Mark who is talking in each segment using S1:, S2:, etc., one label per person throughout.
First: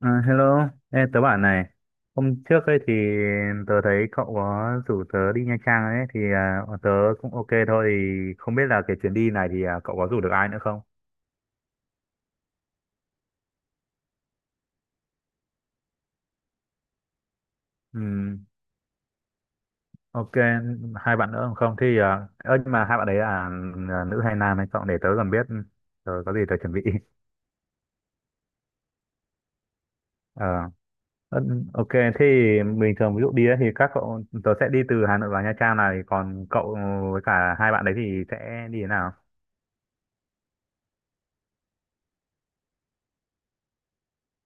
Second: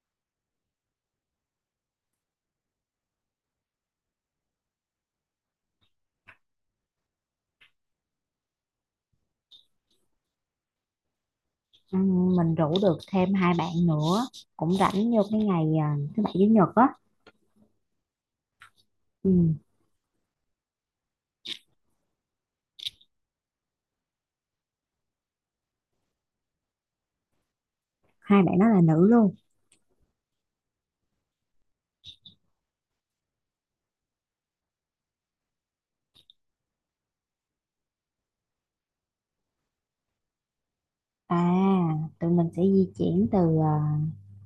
S1: Hello, ê, tớ bảo này, hôm trước ấy thì tớ thấy cậu có rủ tớ đi Nha Trang ấy, thì tớ cũng ok thôi, thì không biết là cái chuyến đi này thì cậu có rủ được ai nữa không?
S2: Ừ, mình rủ được thêm hai bạn nữa cũng rảnh vô cái ngày thứ bảy chủ nhật á.
S1: Ừm,
S2: Ừ,
S1: ok, hai bạn nữa không? Thì, nhưng mà hai bạn đấy là nữ hay nam hay cậu để tớ còn biết, tớ có gì tớ chuẩn bị.
S2: hai bạn đó là nữ luôn.
S1: Ờ, ơ, ok, thì bình thường ví dụ đi ấy, thì các cậu, tớ sẽ đi từ Hà Nội vào Nha Trang này, còn cậu với cả hai bạn đấy thì sẽ đi thế nào?
S2: à Tụi mình sẽ di chuyển từ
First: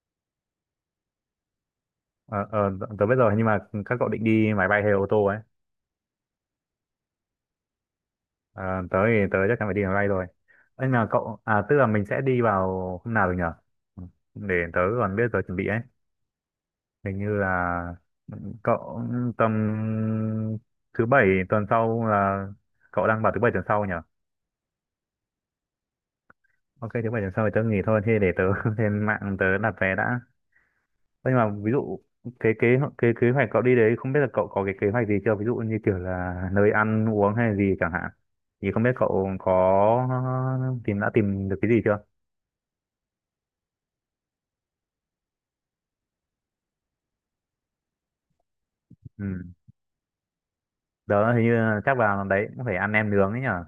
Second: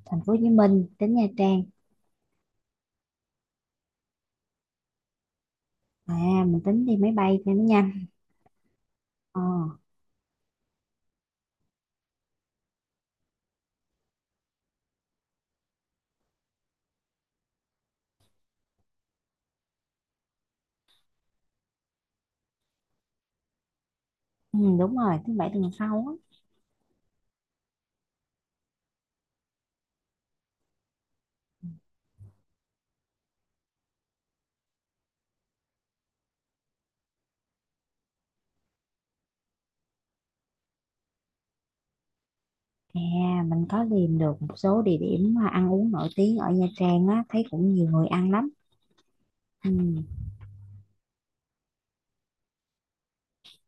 S2: thành phố Hồ Chí Minh đến Nha Trang.
S1: Ờ, ờ, tớ biết rồi nhưng mà các cậu định đi máy bay hay ô tô ấy.
S2: Mình tính đi máy bay cho nó nhanh.
S1: Ờ, tớ thì tớ
S2: Ờ.
S1: chắc chắn phải đi máy bay rồi. Ấy là cậu tức là mình sẽ đi vào hôm nào được nhở. Ừ, để tớ còn biết giờ chuẩn bị ấy, hình như là ừ, cậu tầm thứ bảy tuần sau là cậu đang bảo thứ bảy tuần sau nhở.
S2: Ừ, đúng rồi thứ bảy tuần sau á.
S1: Ok thứ bảy tuần sau thì tớ nghỉ thôi, thế để tớ lên mạng tớ đặt vé đã. Nhưng mà ví dụ cái kế kế kế hoạch cậu đi đấy, không biết là cậu có cái kế hoạch gì chưa, ví dụ như kiểu là nơi ăn uống hay gì chẳng hạn, thì không biết cậu có tìm được cái gì chưa.
S2: Mình có tìm được một số địa điểm mà ăn uống nổi tiếng ở Nha Trang á, thấy cũng nhiều người ăn lắm.
S1: Ừ.
S2: Ừ,
S1: Đó hình như là chắc vào đấy cũng phải ăn nem nướng ấy nhở.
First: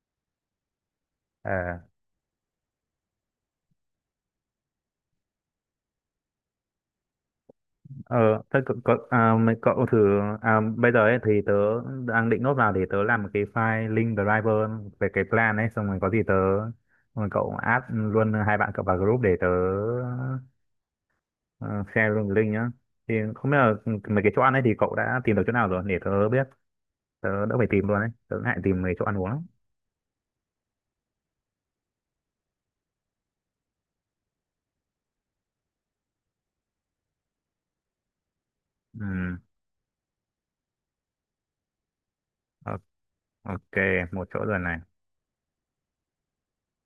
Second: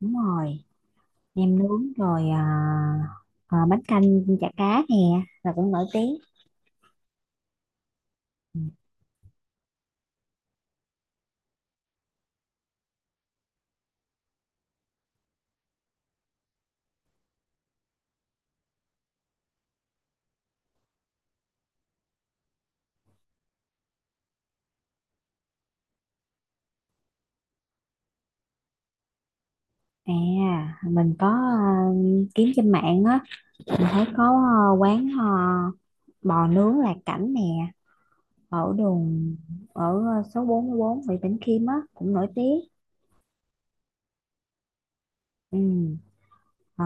S2: đúng rồi, nem
S1: Ờ,
S2: nướng rồi à, Bánh canh, chả cá nè là cũng nổi tiếng.
S1: ờ
S2: Ừ.
S1: thôi cậu, mấy cậu thử, bây giờ ấy thì tớ đang định nốt vào để tớ làm một cái file link driver về cái plan ấy, xong rồi có gì tớ, xong rồi cậu add luôn hai bạn cậu vào group để tớ. Ờ, share luôn link nhá. Thì không biết là ừ, mấy cái chỗ ăn ấy thì cậu đã tìm được chỗ nào rồi để tớ biết, tớ đỡ phải tìm luôn đấy, tớ ngại tìm mấy chỗ ăn uống lắm.
S2: À, mình có kiếm trên mạng á, mình thấy có quán bò nướng Lạc Cảnh nè, ở đường,
S1: Ừ,
S2: ở số 44 Nguyễn Bỉnh Khiêm á, cũng nổi tiếng.
S1: o- ok một chỗ rồi này.
S2: Ừ. ờ,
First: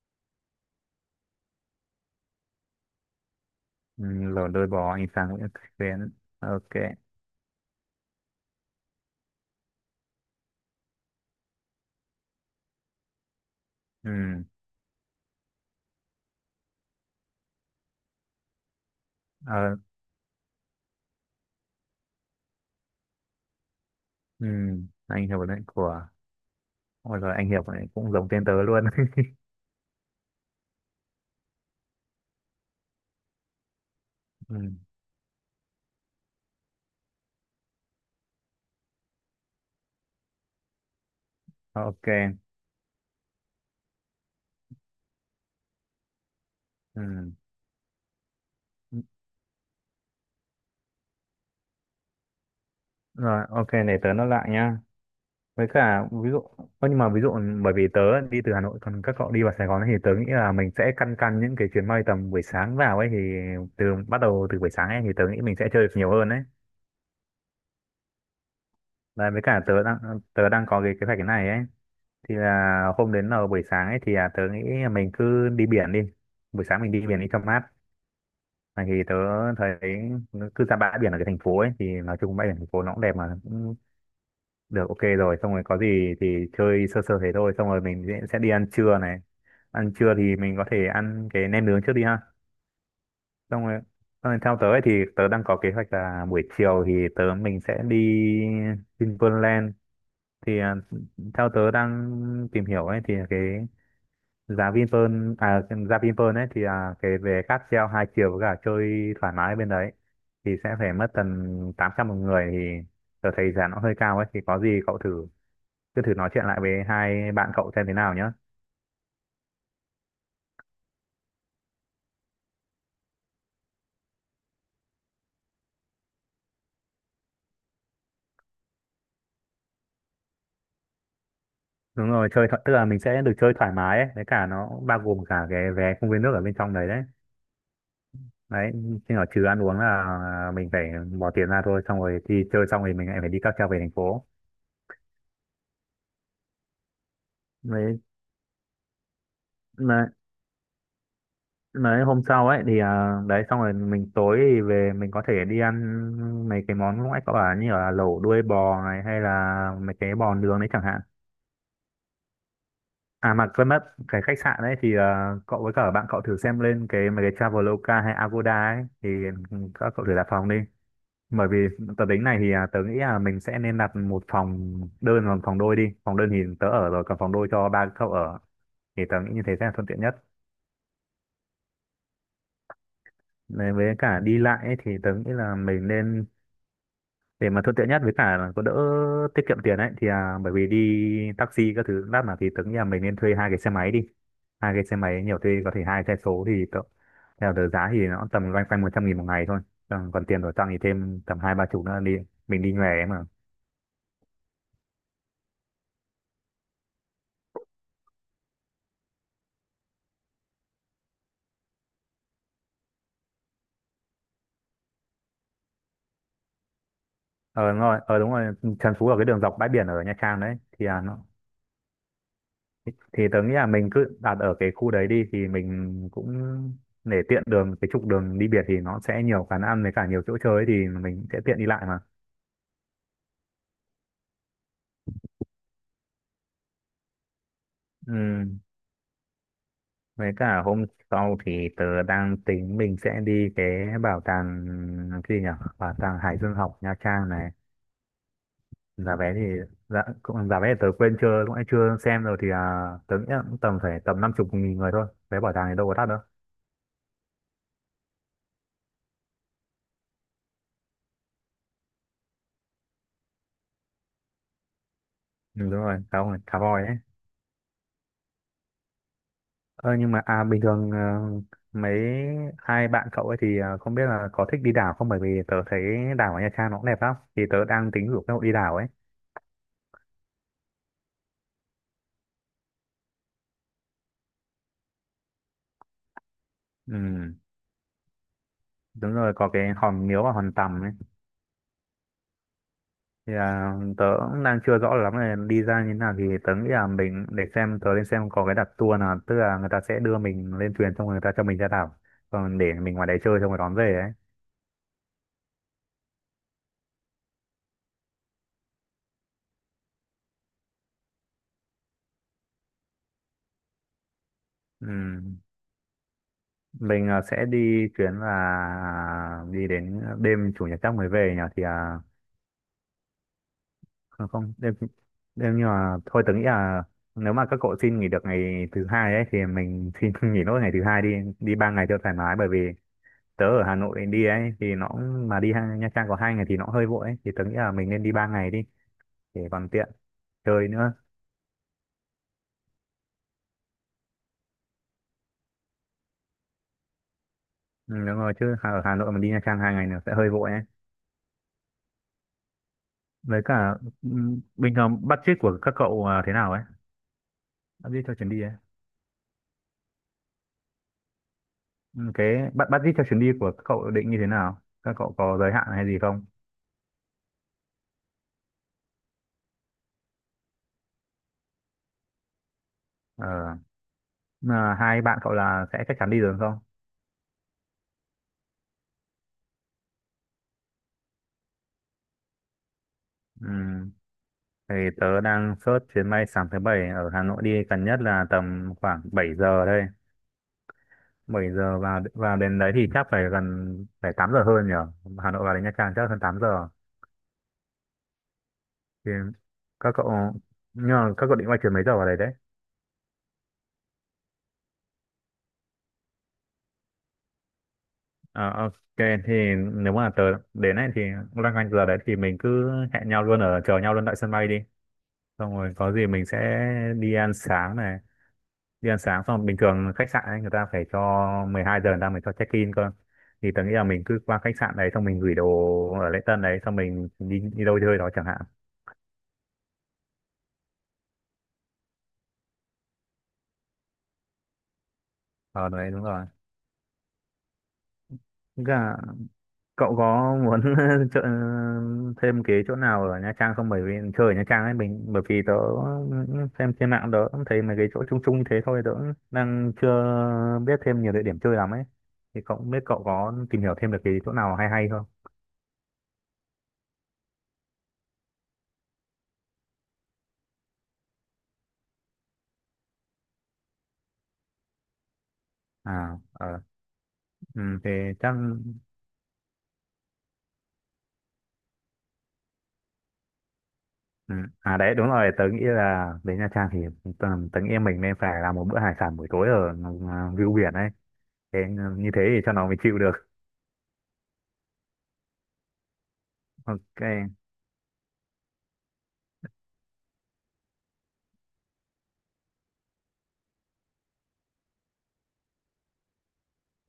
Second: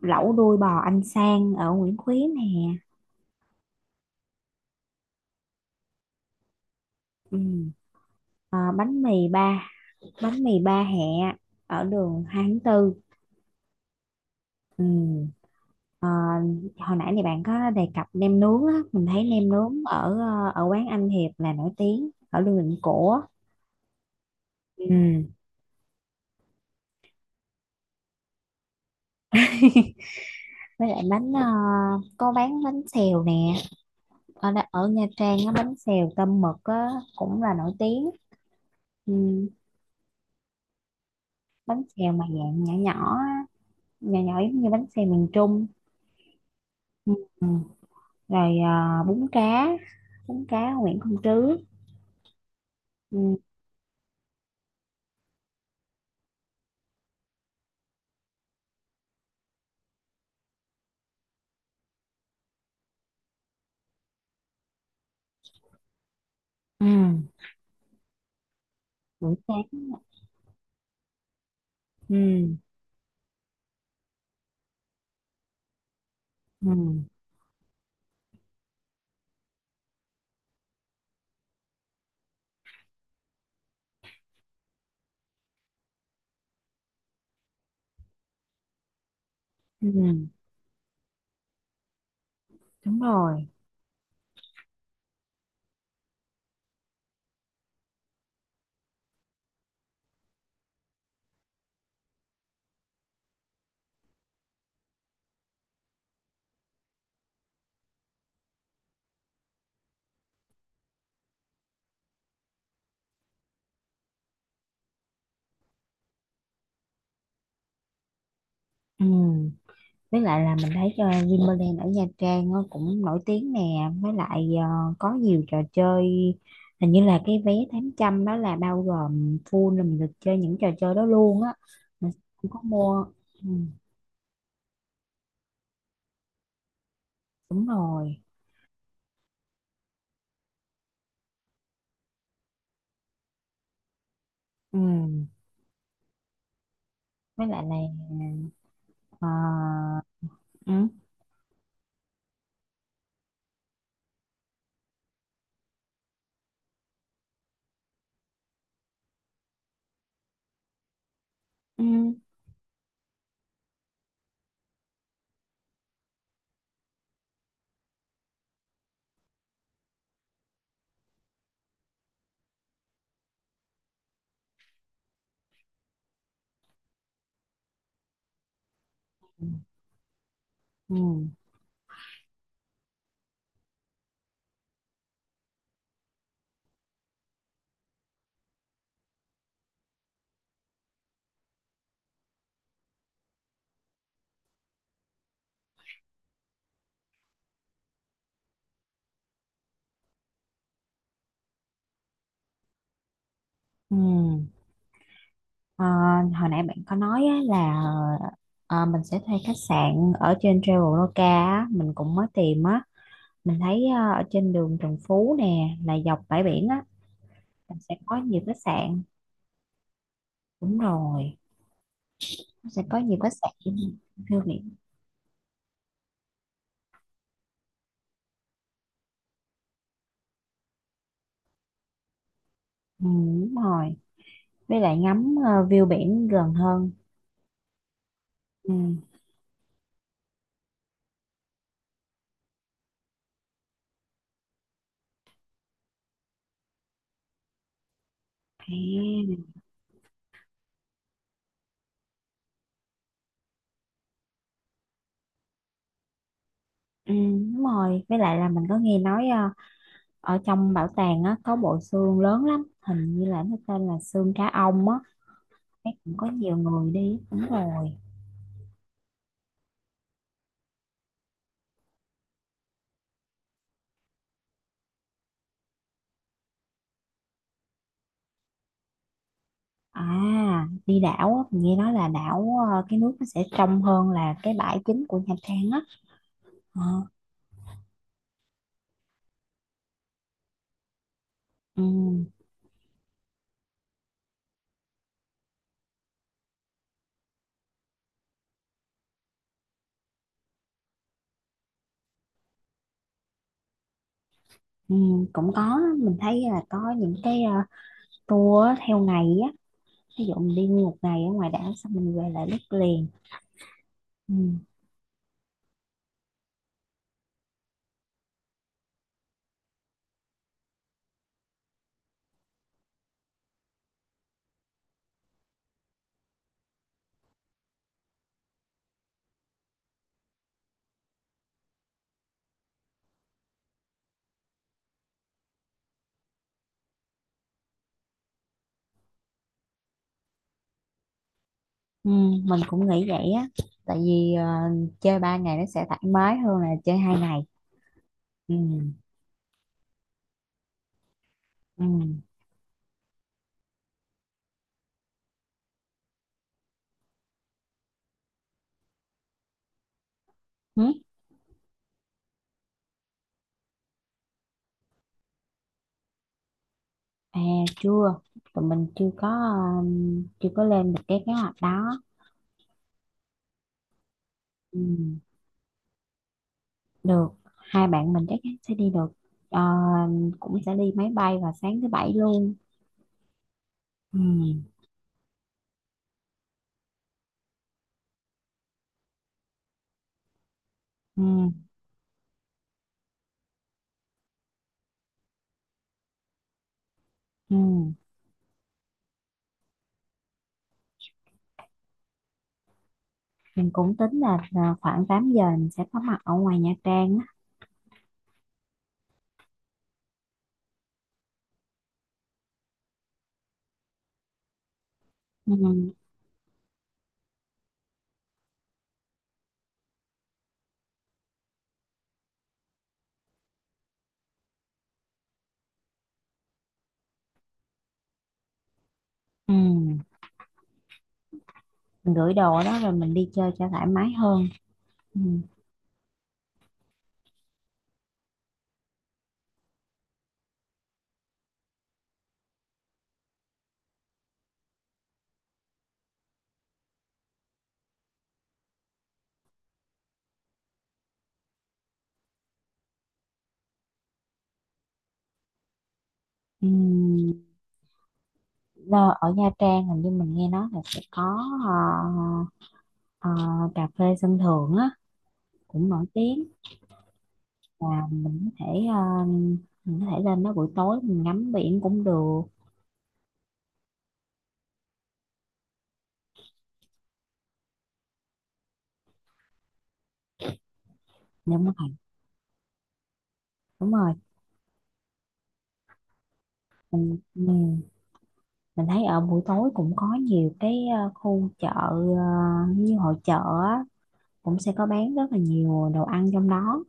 S2: Lẩu đuôi bò anh Sang ở Nguyễn Khuyến nè.
S1: Ừ, lẩu đôi bò anh Sang Nguyễn Xuyến, ok.
S2: Ừ. ờ, bánh mì ba, Bánh mì ba hẹ ở đường 2/4.
S1: Ừ,
S2: Ừ. ờ, Hồi nãy thì bạn có đề cập nem nướng á, mình thấy nem nướng
S1: ờ,
S2: ở quán Anh Hiệp là nổi tiếng ở đường Định Cổ.
S1: ừ,
S2: Ừ.
S1: anh Hiệp đấy của, ôi rồi anh Hiệp này cũng giống tên tớ luôn.
S2: Với lại có bán bánh xèo nè
S1: Ừ,
S2: ở Nha Trang á, bánh xèo tôm mực á, cũng là nổi tiếng. Ừ. Bánh
S1: ok.
S2: xèo mà dạng nhỏ nhỏ á, nhỏ nhỏ giống như bánh xèo miền Trung. Ừ.
S1: Ừ.
S2: Rồi bún cá Nguyễn Công Trứ. Ừ.
S1: Rồi ok, để tớ nó lại nhá. Với cả ví dụ, ơ, nhưng mà ví dụ ừ, bởi vì tớ đi từ Hà Nội còn các cậu đi vào Sài Gòn ấy, thì tớ nghĩ là mình sẽ căn căn những cái chuyến bay tầm buổi sáng vào ấy, thì từ bắt đầu từ buổi sáng ấy thì tớ nghĩ mình sẽ chơi được nhiều hơn ấy.
S2: Ừ.
S1: Đấy,
S2: Buổi
S1: với cả
S2: sáng.
S1: tớ đang có cái kế hoạch cái này ấy, thì
S2: Ừ.
S1: là hôm đến là buổi sáng ấy thì là tớ nghĩ là mình cứ đi biển đi, buổi
S2: Ừ.
S1: sáng mình đi biển đi cho mát. Này thì tớ thấy cứ ra bãi biển ở cái thành phố ấy thì nói chung bãi biển thành phố nó cũng đẹp mà. Được, ok rồi, xong rồi có gì thì chơi sơ sơ thế thôi, xong rồi mình sẽ đi ăn trưa này.
S2: Ừ.
S1: Ăn trưa thì mình có thể ăn cái nem nướng trước đi ha.
S2: Đúng rồi.
S1: Xong rồi, xong rồi theo tớ ấy thì tớ đang có kế hoạch là buổi chiều thì mình sẽ đi Vinpearl Land. Thì à, theo tớ đang tìm hiểu ấy thì cái giá Vinpearl à cái giá Vinpearl ấy thì cái về cáp treo hai chiều với cả chơi thoải mái bên đấy thì sẽ phải mất tầm 800 một người, thì tớ thấy giá nó hơi cao ấy, thì có gì cậu thử, cứ thử nói chuyện lại với hai bạn cậu xem thế nào nhá.
S2: Ừ. Với lại là mình thấy Vinpearl ở Nha Trang nó cũng nổi tiếng nè. Với lại có nhiều trò chơi, hình như là cái vé 800 đó là bao gồm full là mình được chơi những trò chơi đó luôn á.
S1: Đúng
S2: Mình
S1: rồi, chơi
S2: cũng có
S1: tức là mình
S2: mua.
S1: sẽ được
S2: Ừ,
S1: chơi thoải mái ấy, với cả nó cũng bao gồm cả cái vé công viên nước ở bên trong đấy đấy
S2: đúng rồi.
S1: đấy. Nhưng ở trừ ăn uống là mình phải bỏ tiền ra thôi, xong rồi đi chơi xong rồi mình lại phải đi cáp treo về thành phố.
S2: Ừ. Với lại là
S1: Đấy
S2: ờ,
S1: mà
S2: ừ,
S1: mà hôm sau ấy thì đấy xong rồi mình tối thì về mình có thể đi ăn mấy cái món lúc nãy cậu bảo như là lẩu đuôi bò này hay là mấy cái bò nướng đấy chẳng hạn.
S2: ừ,
S1: À mà quên mất, cái khách sạn ấy thì cậu với cả bạn cậu thử xem lên cái mấy cái Traveloka hay Agoda ấy, thì các cậu thử đặt phòng đi. Bởi vì tớ tính này thì tớ nghĩ là mình sẽ nên đặt một phòng đơn và một phòng đôi đi. Phòng đơn thì tớ ở rồi, còn phòng đôi cho ba cậu ở, thì tớ nghĩ như thế sẽ là thuận tiện nhất.
S2: ừ,
S1: Nên với cả đi lại ấy, thì tớ nghĩ là mình nên, để mà thuận tiện nhất với cả là có đỡ tiết kiệm tiền ấy, thì bởi vì đi taxi các thứ lát mà, thì tưởng là mình nên thuê hai cái xe máy đi, hai cái xe máy nhiều thuê có thể hai xe số, thì theo tờ giá thì nó tầm loanh quanh 100.000 một ngày thôi, còn tiền của Trang thì thêm tầm hai ba chục nữa đi, mình đi nhòe ấy mà.
S2: ừ. Ờ, hồi nãy bạn có nói á, là mình sẽ thuê khách sạn ở trên Traveloka á, mình cũng mới tìm á, mình thấy ở trên đường Trần Phú nè là dọc bãi biển á,
S1: Ờ
S2: là
S1: đúng
S2: sẽ
S1: rồi,
S2: có
S1: ờ đúng
S2: nhiều
S1: rồi,
S2: khách
S1: Trần
S2: sạn.
S1: Phú ở cái đường dọc bãi biển ở Nha Trang đấy
S2: Đúng
S1: thì nó,
S2: rồi, nó sẽ có nhiều
S1: thì
S2: khách
S1: tớ nghĩ là
S2: sạn
S1: mình cứ đặt
S2: view
S1: ở
S2: biển.
S1: cái khu đấy đi thì mình cũng, để tiện đường cái trục đường đi biển thì nó sẽ nhiều quán ăn với cả nhiều chỗ chơi ấy, thì mình sẽ tiện đi lại mà.
S2: Ừ, đúng rồi, với lại ngắm view biển gần hơn.
S1: Ừ,
S2: Ừ.
S1: với cả hôm sau thì tớ đang tính mình sẽ đi cái bảo tàng, cái gì nhỉ? Bảo tàng Hải Dương học Nha Trang này. Giá vé
S2: à,
S1: thì giá vé thì tớ quên chưa cũng chưa xem rồi, thì tớ nghĩ là cũng tầm phải tầm 50.000 người thôi. Vé bảo tàng thì đâu có đắt đâu.
S2: ừ, đúng rồi, với lại là mình có nghe nói ở trong bảo tàng á có bộ xương lớn lắm, hình như là nó tên là xương cá ông á.
S1: Ừ, đúng
S2: Thấy
S1: rồi,
S2: cũng có nhiều
S1: khá voi
S2: người
S1: ấy.
S2: đi, đúng rồi.
S1: Ơ nhưng mà bình thường mấy hai bạn cậu ấy thì không biết là có thích đi đảo không, bởi vì tớ thấy đảo ở Nha Trang nó cũng đẹp lắm. Thì tớ đang tính rủ các cậu đi đảo ấy.
S2: Đi đảo á, mình nghe nói là đảo cái nước nó sẽ trong hơn là cái bãi chính của Nha Trang á. Ờ,
S1: Ừ đúng rồi, có cái hòn Miếu và hòn Tầm ấy.
S2: ừ,
S1: Thì tớ cũng đang chưa rõ lắm là đi ra như thế nào, thì tớ nghĩ là mình để xem, tớ lên xem có cái đặt tour nào, tức là người ta sẽ đưa mình lên thuyền xong rồi người ta cho mình ra đảo, còn để mình ngoài đấy chơi xong rồi đón về ấy.
S2: ừ, cũng có đó. Mình thấy là có những cái tour á, theo ngày á, ví dụ mình đi nguyên một ngày ở ngoài đảo xong mình về lại đất liền. Ừ,
S1: Ừm, mình sẽ đi chuyến là đi đến đêm chủ nhật chắc mới về nhỉ, thì à, không, không đêm đêm, nhưng mà thôi tớ nghĩ là nếu mà các cậu xin nghỉ được ngày thứ hai ấy thì mình xin nghỉ nốt ngày thứ hai đi, đi 3 ngày cho thoải mái, bởi vì tớ ở Hà Nội đi ấy thì nó cũng- mà đi Nha Trang có 2 ngày thì nó hơi vội ấy, thì tớ nghĩ là mình nên đi 3 ngày đi, để còn tiện chơi nữa.
S2: ừ, mình cũng nghĩ vậy á. Tại vì chơi 3 ngày nó sẽ thoải mái hơn là chơi 2 ngày.
S1: Ừ, đúng rồi
S2: Ừ,
S1: chứ ở Hà Nội mà đi Nha Trang 2 ngày nữa sẽ hơi vội ấy.
S2: ừ.
S1: Với cả bình thường budget của các cậu, thế nào ấy, budget cho chuyến đi ấy.
S2: Ừ.
S1: Cái budget cho chuyến đi của các cậu định như thế nào, các cậu có giới hạn hay gì không?
S2: À, chưa, tụi mình chưa có, chưa có lên được cái kế hoạch đó.
S1: Ờ, mà hai
S2: Ừ,
S1: bạn cậu là sẽ chắc chắn đi được không?
S2: được, hai bạn mình chắc chắn sẽ đi được. Ờ, cũng sẽ đi máy bay vào sáng thứ bảy luôn.
S1: Ừm,
S2: Ừ,
S1: thì tớ đang search chuyến bay sáng thứ bảy ở Hà Nội đi gần nhất là tầm khoảng 7 giờ đây,
S2: ừ,
S1: 7 giờ vào vào đến đấy thì chắc phải gần, phải 8 giờ hơn nhỉ. Hà Nội vào đến Nha Trang chắc hơn 8 giờ.
S2: ừ.
S1: Thì các cậu, nhưng mà các cậu định quay chuyến mấy giờ vào đấy đấy?
S2: Mình cũng tính là khoảng 8 giờ mình sẽ có mặt ở ngoài Nha Trang á.
S1: Ờ, ok, thì nếu mà tớ đến ấy thì loanh quanh giờ đấy thì mình cứ hẹn nhau luôn, ở chờ nhau luôn tại sân bay đi, xong rồi
S2: Ừ.
S1: có gì mình sẽ đi ăn sáng này. Đi ăn sáng xong, bình thường khách sạn ấy, người ta phải cho 12 giờ người ta mới cho check in cơ, thì tớ nghĩ là mình cứ qua khách sạn đấy xong mình gửi đồ ở lễ tân đấy xong mình đi đi đâu chơi đó chẳng hạn.
S2: Ừ. Mình gửi đồ đó rồi mình đi chơi cho thoải mái hơn. Ừ.
S1: Ờ đấy đúng rồi. Cả cậu có muốn chợ, thêm cái chỗ nào ở Nha Trang không? Bởi vì chơi ở Nha Trang ấy mình, bởi vì tớ xem trên mạng tớ cũng thấy mấy cái chỗ chung chung như thế thôi, tớ cũng đang chưa biết thêm nhiều địa điểm chơi lắm ấy. Thì cậu không biết cậu có tìm hiểu thêm được cái chỗ nào hay hay không?
S2: Ừ. Là ở Nha Trang hình như mình nghe nói là sẽ có ờ, ờ, cà phê sân thượng á, cũng nổi
S1: À
S2: tiếng.
S1: ờ, ừ, thì
S2: Và
S1: chắc,
S2: mình có thể lên đó buổi tối mình ngắm biển cũng được.
S1: ừ. À đấy đúng rồi, tớ nghĩ là đến Nha Trang thì tớ nghĩ mình nên phải làm một bữa hải sản buổi tối ở view biển ấy. Thế
S2: Đúng rồi,
S1: như thế thì cho nó mới chịu được.
S2: đúng rồi.
S1: Ok.
S2: Mình ừ. Mình thấy ở buổi tối cũng có nhiều cái khu chợ, như hội chợ á, cũng sẽ có bán rất là nhiều đồ ăn trong đó.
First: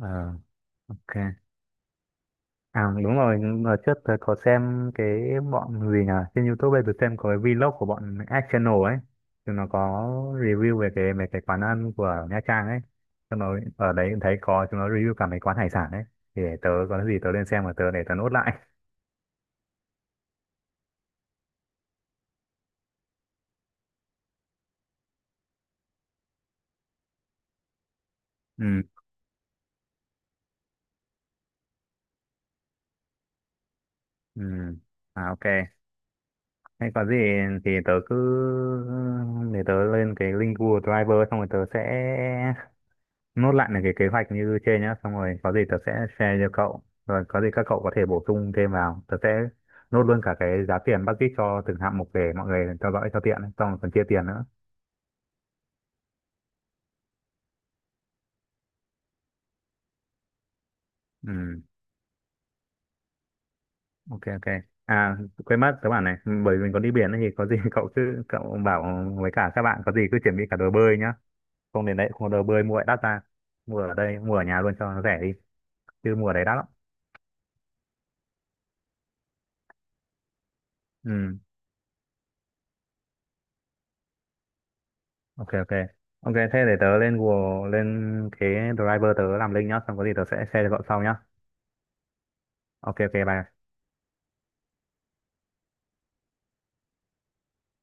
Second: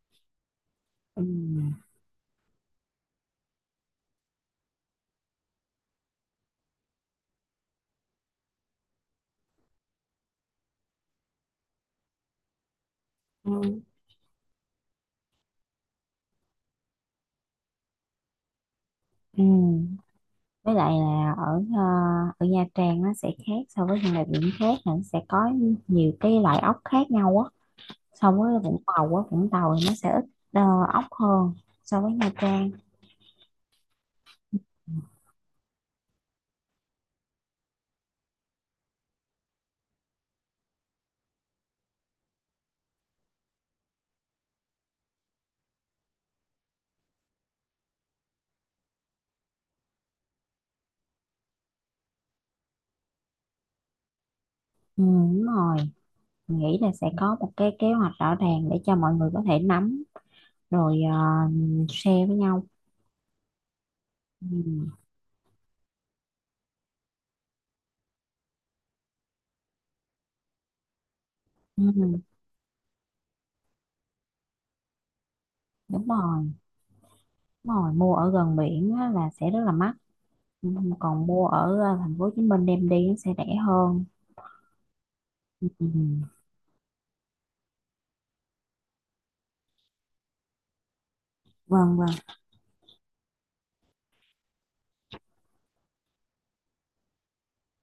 S1: Ờ. Ok.
S2: Ừ.
S1: À đúng rồi, hồi trước tớ có xem cái bọn gì nhỉ? Trên YouTube ấy, tớ xem có cái vlog của bọn Ad Channel ấy. Thì nó có review về cái quán ăn của Nha Trang ấy. Xong rồi
S2: Ừ.
S1: ở đấy cũng thấy có chúng nó review cả mấy quán hải sản ấy. Thì để tớ có gì tớ lên xem và tớ để tớ nốt lại.
S2: Ừ. Với lại là ở Nha Trang nó sẽ khác so với những địa điểm khác, là nó sẽ có nhiều cái loại ốc khác nhau á, so với
S1: Ừ,
S2: Vũng Tàu á. Vũng Tàu thì nó sẽ ít ờ, ốc hơn so với Nha Trang.
S1: ừ. À ok. Hay có gì thì tớ cứ để tớ lên cái link Google Driver, xong rồi tớ sẽ nốt lại những cái kế hoạch như trên nhá, xong rồi có gì tớ sẽ share cho cậu, rồi có gì các cậu có thể bổ sung thêm vào, tớ sẽ nốt luôn cả cái giá tiền bác Dít cho từng hạng mục để mọi người theo dõi cho tiện ấy, xong rồi còn chia tiền nữa.
S2: Ừ, đúng rồi, mình nghĩ là sẽ có một cái kế hoạch rõ ràng để cho mọi người có thể nắm rồi
S1: Ừ,
S2: share với nhau.
S1: ok, ok.
S2: Ừ.
S1: À quên mất, tớ bảo này, bởi vì mình có đi biển ấy thì có gì cậu cứ cậu bảo với cả các bạn có gì cứ chuẩn bị cả đồ bơi nhá,
S2: Ừ.
S1: không đến đấy không có đồ bơi mua lại đắt ra, mua ở đây mua ở nhà luôn cho nó rẻ đi,
S2: Đúng
S1: chứ mua ở đấy
S2: rồi,
S1: đắt lắm.
S2: đúng rồi, mua ở gần biển á, là sẽ rất là mắc. Ừ, còn
S1: Ừ,
S2: mua ở thành phố Hồ Chí Minh đem đi nó sẽ rẻ hơn.
S1: ok, ok.
S2: Ừ.
S1: Ok thế để tớ lên Google lên cái driver tớ làm link nhá, xong có gì tớ sẽ share cho cậu sau nhá.
S2: Vâng, vâng.
S1: Ok ok bye.